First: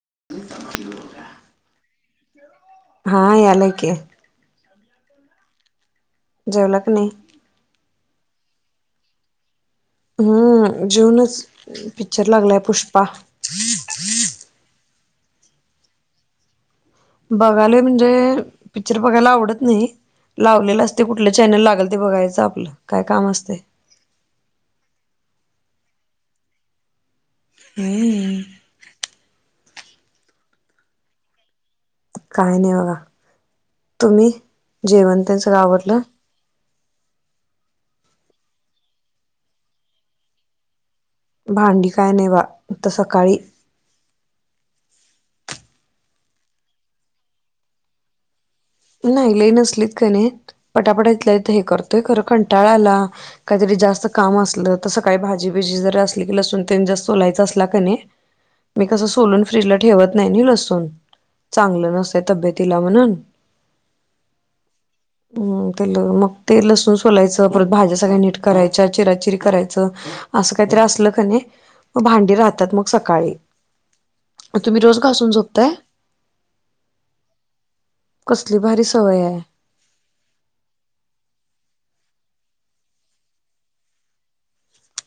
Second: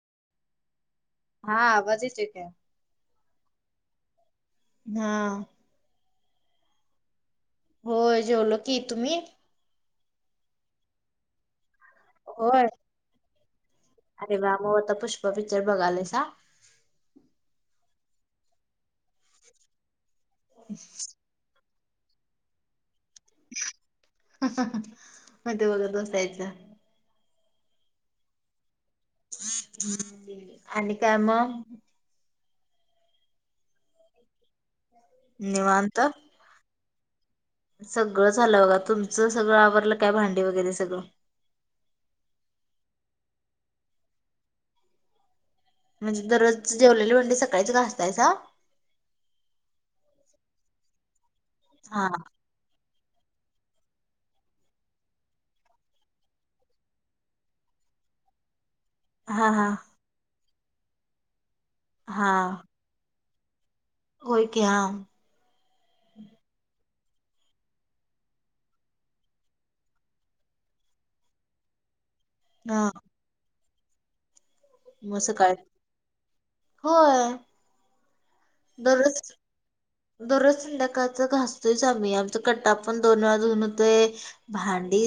[inaudible] हा आवाज येतोय काय? हा यायलाय की. हा. जेवला की नाही? होय, जेवलो की तुम्ही? हम्म. जेऊनच पिकच्चर लागलाय होय पुष्पा. अरे बाबो आता पुष्पा पिक्चर बघालयासा? बघालोय म्हणजे पिक्चर बघायला आवडत नाही, लावलेलं असते कुठल्या चॅनल लागल- ते बघायचं, आपलं काय काम असतय. म ते बघत बसायचं. हम्म. ह्. आणि काय मग? काय नाही बघा, तुम्ही जेवणं तेन सगळं आवरल? निवांत? सगळं झालं बघा, तुमचं सगळं आवरलं काय, भांडी वगैरे सगळं? भांडी काय नाय बा आता सकाळी. म्हणजे दररोज जेवलेली भांडी सकाळीच घासतायसा? नाही, लई नसलीत की नाही पटापटा इेतला तर हे करतोय हा खरं कंटाळा आला- काहीतरी जास्त काम असलं, तसं सकाळी भाजीबिजी जरी असली की, लसून तेन जास्त सोलायच असला की नाही- ह [inaudible] मी कसं सोलून हा हा फ्रीजला ठेवत नाही ना, लसून चांगलं हा नसं तब्येतीला म्हणून- होय की हां. हम्म मग ते लसूण सोलायचं, परत भाज्या सगळ्या नीट करायच्या, चिराचिरी करायचं असं काय- असल कणी भांडी राहतात मग हा सकाळी- तुम्ही रोज मग घासून सकाळी झोपताय? होय कसली भारी दररोज सवय आहे. दररोज संध्याकाळच घास- तोयच आम्ही, आमचा कट्टा पण दोन वेळा धऊन होतोय, भांडी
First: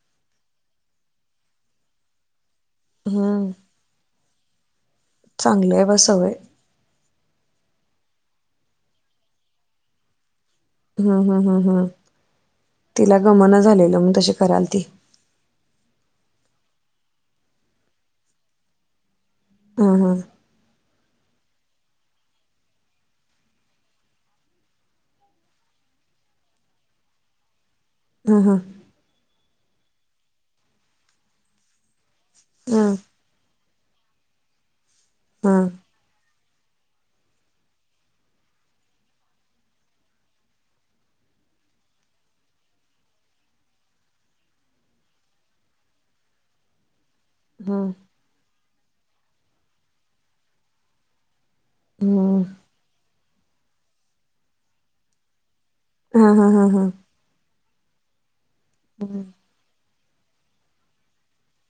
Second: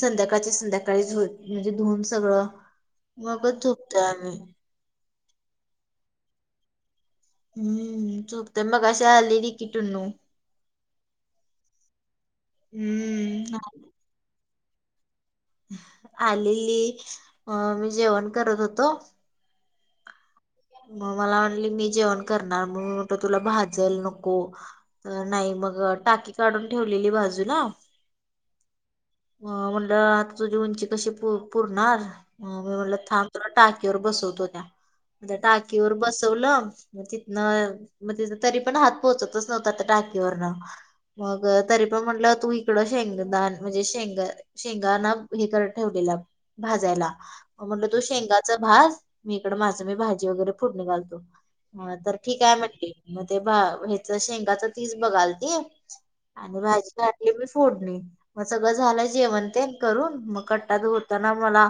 संध्याकाळची संध्याका- ळी म्हणजे, धुन सगळं मगच झोपतोय आम्ही. चांगलं आहे बा सवय. हम्म झोपतोय मगाशी आलेली की टून्नू. हं. हं. हं. हं. तिला हम्म गमना झालेलं मग तशी कराल ती. आलेली अं मी जेवण करत होतो- हं. हं. मग मला म्हणली मी जेवण करणार, मग म्हणत तुला भाजल नको तर नाही मग- टाकी काढून ठेवलेली बाजूला- हा. हा. अ म्हणलं आता तुझी उंची कशी पुरणार मी म्हटलं थांब- टाकीवर बसवतो त्या, त्या हं हं हं टाकीवर बसवलं- तिथनं म, तथ तरी पण हात पोहोचतच नव्हत आता टाकीेवरन- मग तरी पण म्हटलं तू इकडं शेंगदान म्हणजे, शेंग शेंगाणा हे करत ठेवले- भाजायला- म्हटलो, शेंगाच भाज, मी इकड माझं मी भाजी वगैरे फोडनी घालतो. हा, तर ठीक हं आहे म्हंटली, मग ते ह्याच शेंगाच तीच बघालती- हं हं आणि हं भाजी हं घातली मी फोडणी, मग सगळं झालं जेवण तेन- करून मग कट्टा धुताना मला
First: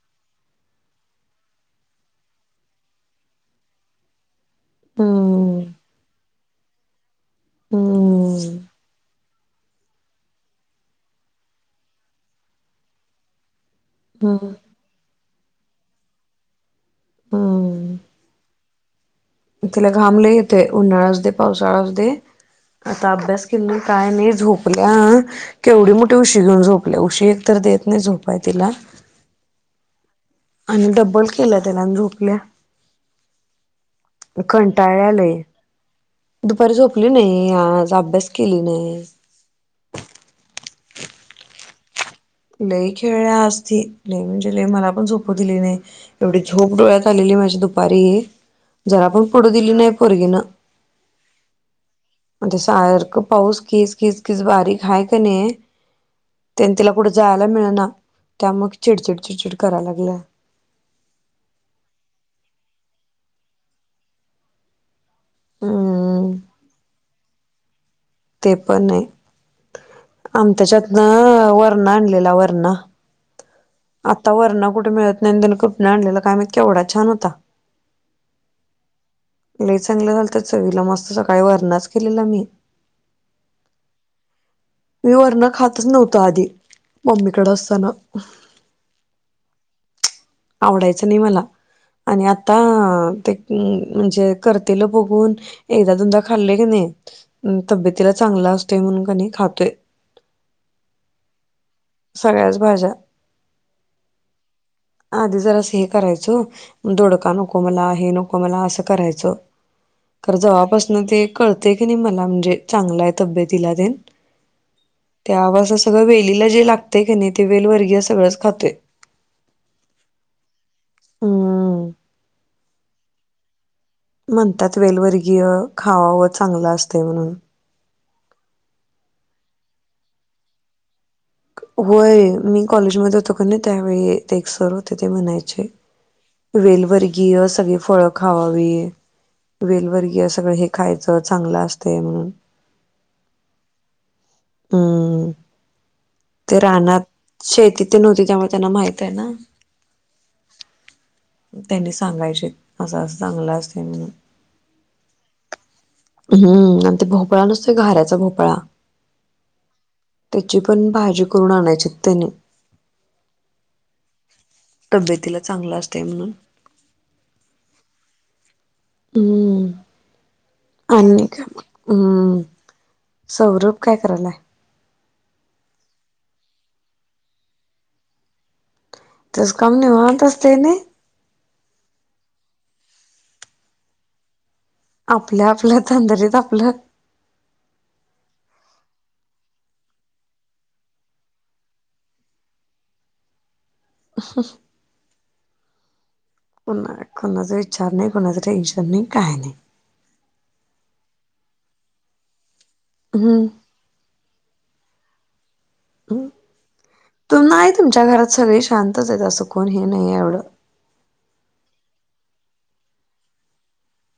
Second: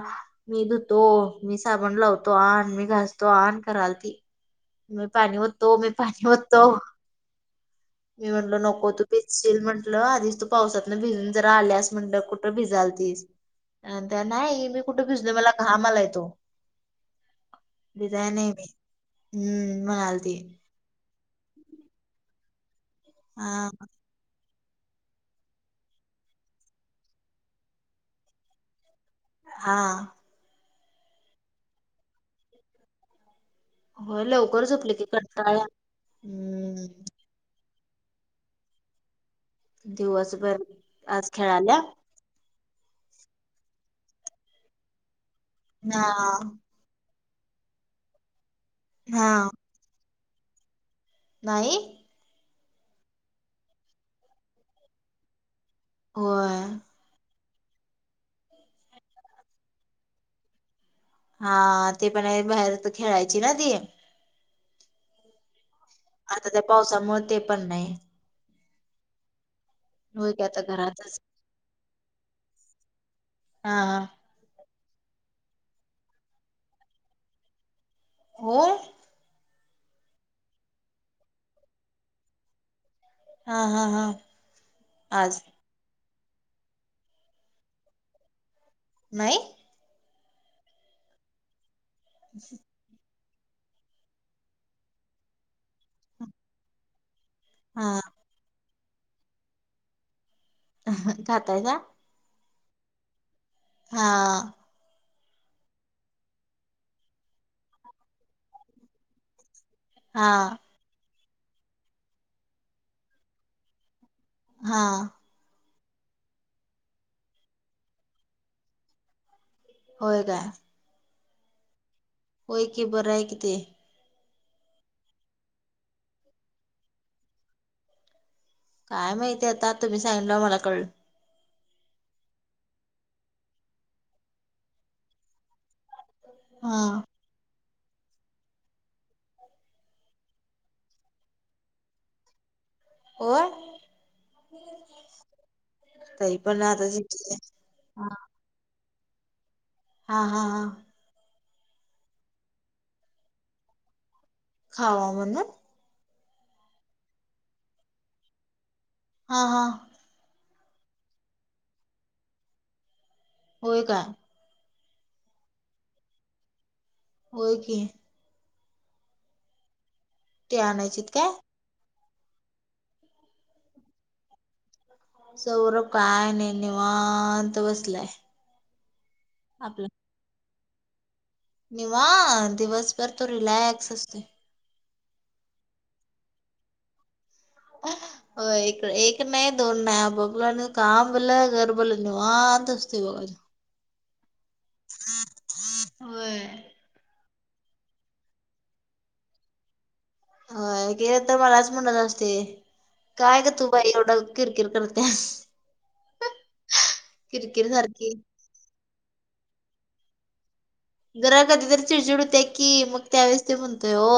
मी धुतो मी साबण लावतो आणि मी घास तो ऑन करलती म पाणी होततो मी पाणी होतो. हं मी म्हणलो हं नकोत. भिजशील म्हटलं आधीच तू पावसातन भिजून जरा आल्यास म्हटलं कुठं भिजाल तीस अ त्या हं नाही मी कुठे भिजतो मला घामाला येतो. बज हम्म नाही मी हम्म तिला घाबलं म्हणालती येते उन्हाळा अस दे पावसाळा अस दे. आता अभ्यास हा केले काय नाही झोक. आपल्या केवढी मोठी उशी घेऊन झोपल्या उशी एक तर देत नाही झोपाय तिला हा. आणि डब्बल केलं त्याला झोपल्या. होय लवकर झोपली की कंटाळ्यालाय कंटाळा दुपारी हम्म झोपली नाही आज अभ्यास केली नाही. दिवसभर आज खेळाल्या. लई खेळल्या असती लई म्हणजे लय मला पण झोप दिली नाही हा एवढी झोप डोळ्यात आलेली माझी दुपारी जरा पण हा पुढू दिली नाही पोरगीन. नाही. म्हणज सारखं पाऊस कीस कीस कीस बारीक आहे का नाही. होय त्यां तिला कुठं जा. मिळ त्या मग चिडचिड चिडचिड करा लागल्या. हा ते पण बाहेर खेळायची ना ती हम्म आता त्या पावसामुळे ते पण नाही. ते पण आहे होय की आम आता त्याच्यातन घरातच वरण आणलेला वरणा हा हा आता वरण कुठे मिळत नाही त्यां कुठून आणलेलं काय म्ह केवढा छान होता. हो. ल चांगलं झालत चवीला मस्त सकाळी वरणाच केलेला मी हा हा हा. मी आज वरण खातच नव्हत आधी मम्मीकड असताना नाही. आवडायचं नाही मला आणि आता ते हम् म्हणजे करतेलं बघून एकदा दुनदा खाल्ले की नाही. हा तब्यतीला चांगला असतोय म्हणून क खातोय. खाताय का? हिफाजात. हा. आधी जर असं हे करायचो दधोडका नको मला हे नको मला असं करायचं. हा तर जवळपासन ते कळते की नाही मला म्हणजे चांगलाय तब्येतला देन हा त्यावर सगळं वेलीला जे लागते कणी ते वेलवर्गीय सगळंच खाते. होय काय. हम. होय की बर आहे ते म्हणतात वेलवर्गीय खावा व चांगलं असत म्हणून काय माहितीय आता तुम्ही सांगितल्यावर मला कळलं. होय मी कॉलेजमध्ये होतो कणी त्यावेळी एक सर होते ते म्हणायचे. हा वेलवर्गीय सगळी फळ खावावी. वेलवर्गीय सगळं हे खायचं चांगलं असतं म्हणून होय. हम्म तरी ते पण आता रानात जे- शेतीतिन हा होती त्यामुळे त्यांना माहित आहे ना. हा हा हा. त्यांनी सांगायचे असं असं चांगलं असतंय म्हणून खावा म्हण हम्म आणि ते भोपळा नसतोय घाऱ्याचा भोपळा हा हा त्याची पण भाजी करून आणायची त्यांनी होय काय? तब्येतीला चांगलं असतंय म्हणून होय की हम् ते आणायचेत काय? हम्म सौरभ काय करायलाय. सौरब काय नाही निवांत बसलाय त्याचं काम आपला निवांत असतय नाई निवांत दिवसभर तो रिलॅक्स असतोय. आपल्या आपल्या तंदरीत आपलं हो एक एक नाही दोन नाही आप आपलं काम भलं घर भलं निवांत असतुय बघा. ब होय कोण नाय कुणाचं विचार नाही कोणाचं टेन्शन नाही काही नाही. होय ती आता मलाच म्हणात आसते. काय ग तू हम्म बाई एवढं किर किर करत्यास. तू किरकिर नाही तुमच्या सारखी घरात सगळी शांतच आहेत असं कोण ही नाही आहे एवढं जरा कधी तर चिडचिड होत्याय की मग त्यावेेळेस ते म्हणतोय हो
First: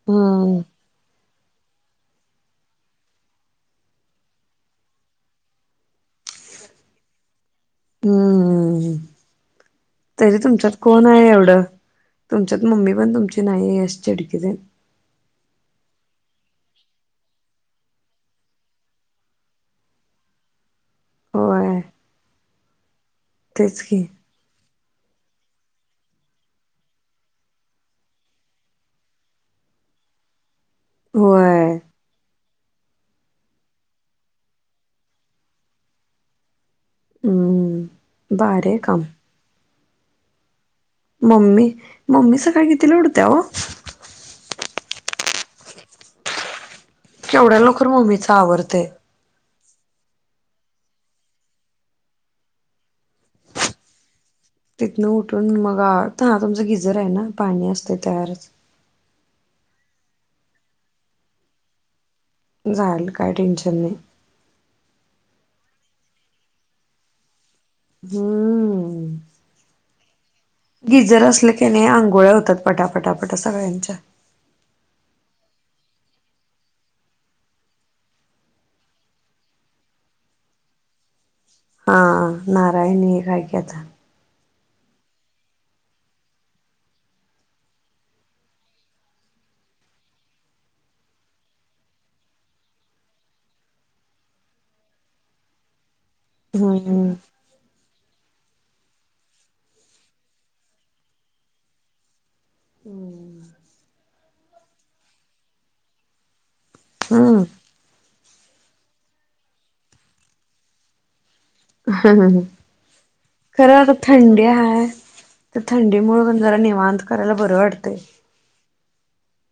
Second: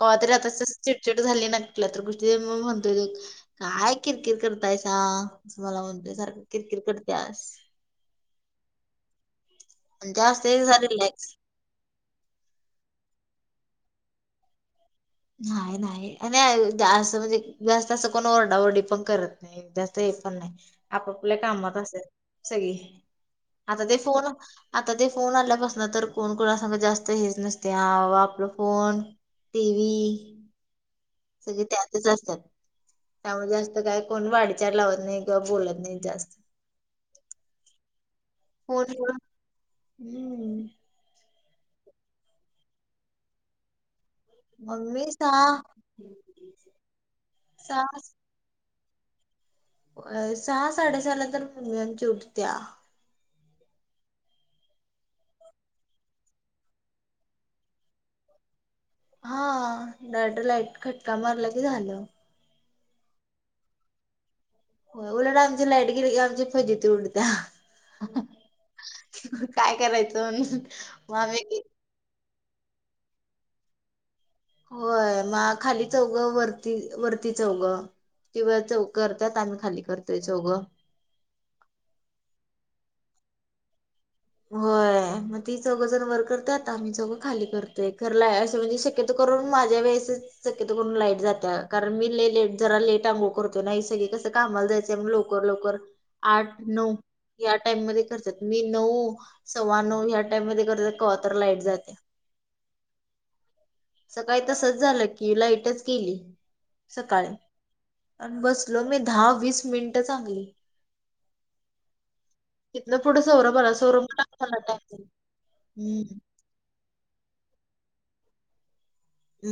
कवा तरी आता हम्म असं चिडचिड झाली ना तुला तर किती वेळा मी म्हणतोय काय किरकिर करतायसा मला म्हणतोय सारख किर किरकिर करत्यास हम् आणि तरी जास्त एक तुमच्यात जरा कोण आहे रिलॅक्स एवढं तुमच्यात मम्मी पण तुमची नाहीय अशी चिडकीच आहे. नाही नाही आणि असं म्हणजे जास्त असं कोण ओरडाओरडी पण करत नाही जास्त नाही आपापल्या कामात होय असत्यात सगळी तेच आता ते की फोन आता ते फोन आल्यापासन तर कोण कोणासग जास्त हेच नसते हा बाबा आपला फोन टी व्ही सगळी होय त्यातच असतात. त्यामुळे जास्त काय कोण वाडीचार लावत नाही किंवा बोलत नाही जास्त हम्म भारी हाय फोन काम हम्म मम्मी मम्मी सकाळी कितीला उठत्या ओ? मम्मी सहा केवढ्या लवकर मम्मीच आवरतंय. होय सहा साडेसहा ला तर मम्मी आमची उठत्या तिथनं उठून मग आ हा तुमचा गिजर आहे ना पाणी असतंय तयारचं हा डायरेक्ट लाईट खटका मारला की झालं. झालं काय टेन्शन नाही. होय उलट आमची लाईट गेली कि आमची फजीती उडत्या हम्म काय करायचं म्हणून मग गिजर असलं आम्ही कि नाही आंघोळ्या होतात पटाप पटापटा सगळ्यांच्या होय मग खाली चौघं वरती वरती चौघं ती वर चौघं करतात आणि आम्ही खाली करतोय चौघं हा नारायणी एक आहे कि आता होय मग ती चौघजण वर करत्यात आम्ही चौघं खाली करतोय खरं लाय असं म्हणजे शक्यतो करून माझ्या वेळेस शक्यतो करून लाईट जात्या कारण मी लई लेट जरा लेट अंगोळ करतोय ना ही सगळी कसं कामाला जायचय म्हणून लवकर लवकर आठ नऊ हम्म या टाइम मध्ये करत्यात मी नऊ सव्वा नऊ ह्या टाइम मध्ये करते कवा तर लाईट जात्या हम्म सकाळी तसचं झालं कि लाईटचं गेली सकाळी हम्म आणि बसलो मी दहा वीस मिनटं चांगली हं हं हं तिथनं पुढं सौरभ आला खरा अर्थ सौरभला थंडी टाइम आहे दिला तर हम्म थंडीमुळं पण जरा निवांत करायला बर वाटतंय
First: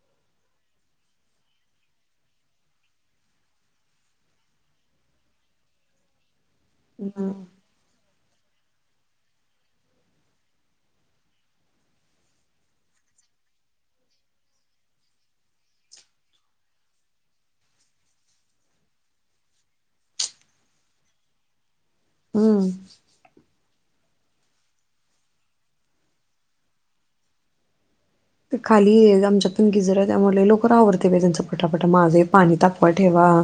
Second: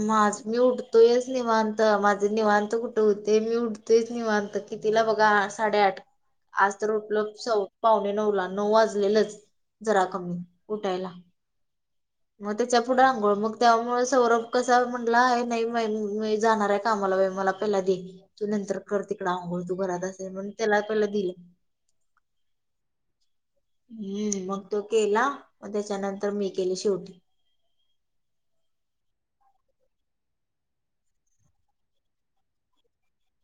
माझं मी उठतोयचं निवांत माझं निवांत कुठं होतंय मी उठतोयचं निवांत कितीला बघा साडे आठ आज तर उठलो सव पाव ने नऊ ला नऊ वाजलेलंच जरा कमी उठायला मग त्याच्या पुुढे आंगोळ मग त्यामुळे सौरभ कसा म्हंटला ए नाही बाई मी जाणार आहे कामाला म्हंटला बाई मला पहिला दे तू नंतर कर तिकडं आंगोळ तू घरात असतेस म्हणून त्याला पहिला दिले. हम्म हम्म मग तो केला मग त्याच्यानंतर मी केली शेवटी ते खाली आमच्यात पण गिजर आहे त्यामुळे लय लवकर आवरतंय बाई त्यांचं पटापटा माझं हे पाणी तापवाय ठेवा हा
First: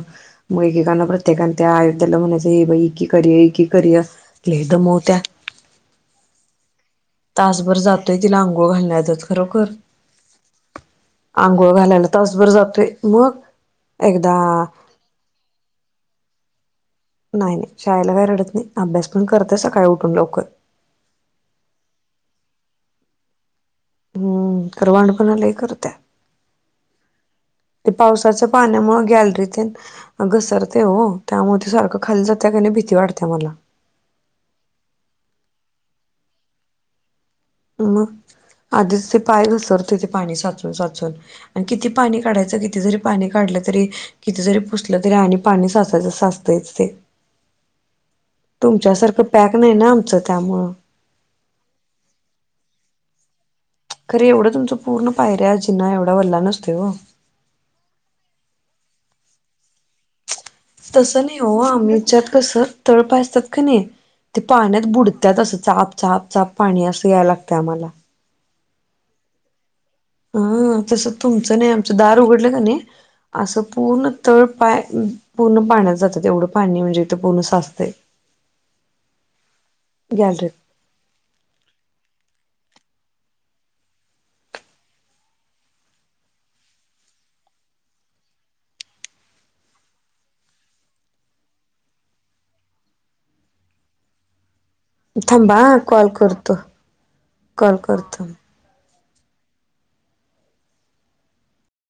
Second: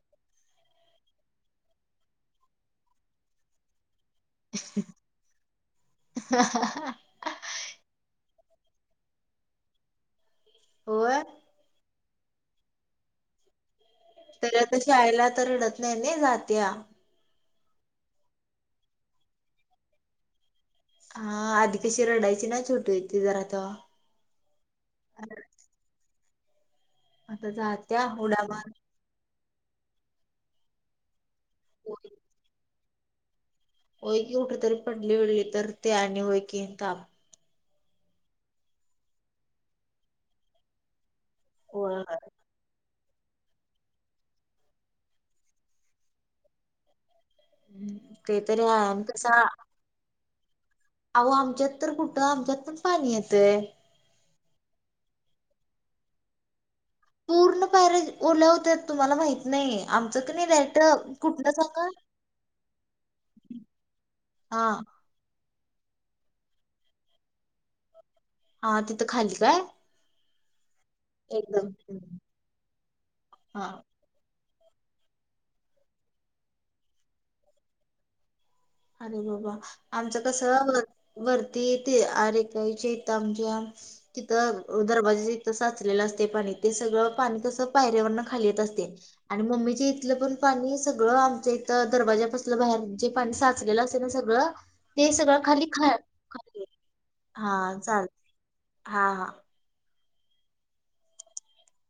मग एकेकाना प्रत्येकाना त्या आहेत त्यांना म्हणायचं ये बाई इकि कर ये इकि कर ये हं हं हं तासभर जातोय तिला आंगोळ घालण्यातच खरोखर होय आंगोळ घालायला तासभर जातोय मग एकदा तरी आता शाळेला आता रडत नाही ना जात्या नाही नाही. शाळेला काय रडत नाही अभ्यास पण करते सकाळी उठून लवकर. हा आधी कशी रडायची ना छोटी होती जरा तेव्हा हम्म. खरं वांडपणा लयं करत्या. आता ते जात्या उड्या पावसाच्या मार पाण्यामुळं गॅलरी तून घसरतंय ओ त्यामुळे ती सारखं खाली जात्या कि नाही भीती वाटत्या मला होय की कुठंतरी पडली बिडली तर ते आणि होय की ताप मग आधीच ते पाय घसरतंय ते पाणी साचून साचून आणि किती होय होय. पाणी काढायचं किती जरी पाणी काढलं तरी किती जरी पुसलं तरी आणि पाणी साचायचं तसं साचतयचं ते ते तरी आहे आणि तुमच्यासारखं कसं पॅक नाही ना आमचं त्यामुळं अहो आमच्यात तर कुठं आमच्यात पण पाणी येतंय खरं एवढं तुमचं पूर्ण पायऱ्या, जिना एवढा वल्ला नसतोय ओ पूर्ण पायऱ्या ओल्या होत्या तुम्हाला माहित नाही आमचं क नाही डायरेक्ट तसं नाही कुठलं हो सांगा आमच्यात कस तळ पाय असतात का नाही ते हा पाण्यात बुडत्यात असं चाप चाप चाप पाणी असं याय लागतंय आम्हाला हा तिथं खाली काय हं तस तुमचं नाही एकदम आमचं दार उघडलं का नाही असं हा पूर्ण तळ पाय पूर्ण पाण्यात जात्यात येवढं पाणी म्हणजे इथं पूर्ण साचतयं अरे बाबा आमचं कसं वरती येते अरे आईच्या इथं आमच्या तिथं दरवाजाच्या इथं साचलेलं असतंय पाणी ते सगळं पाणी कसं पायरीवरनं खाली येत असतंय आणि मम्मीच्या इथलं पण पाणी सगळं आमच्या इथं दरवाजापाशी बाहेर जे पाणी साचलेलं असेल ना सगळं ते सगळं थांबा खाली हा खा कॉल करतो खाली कॉल करतो हां हां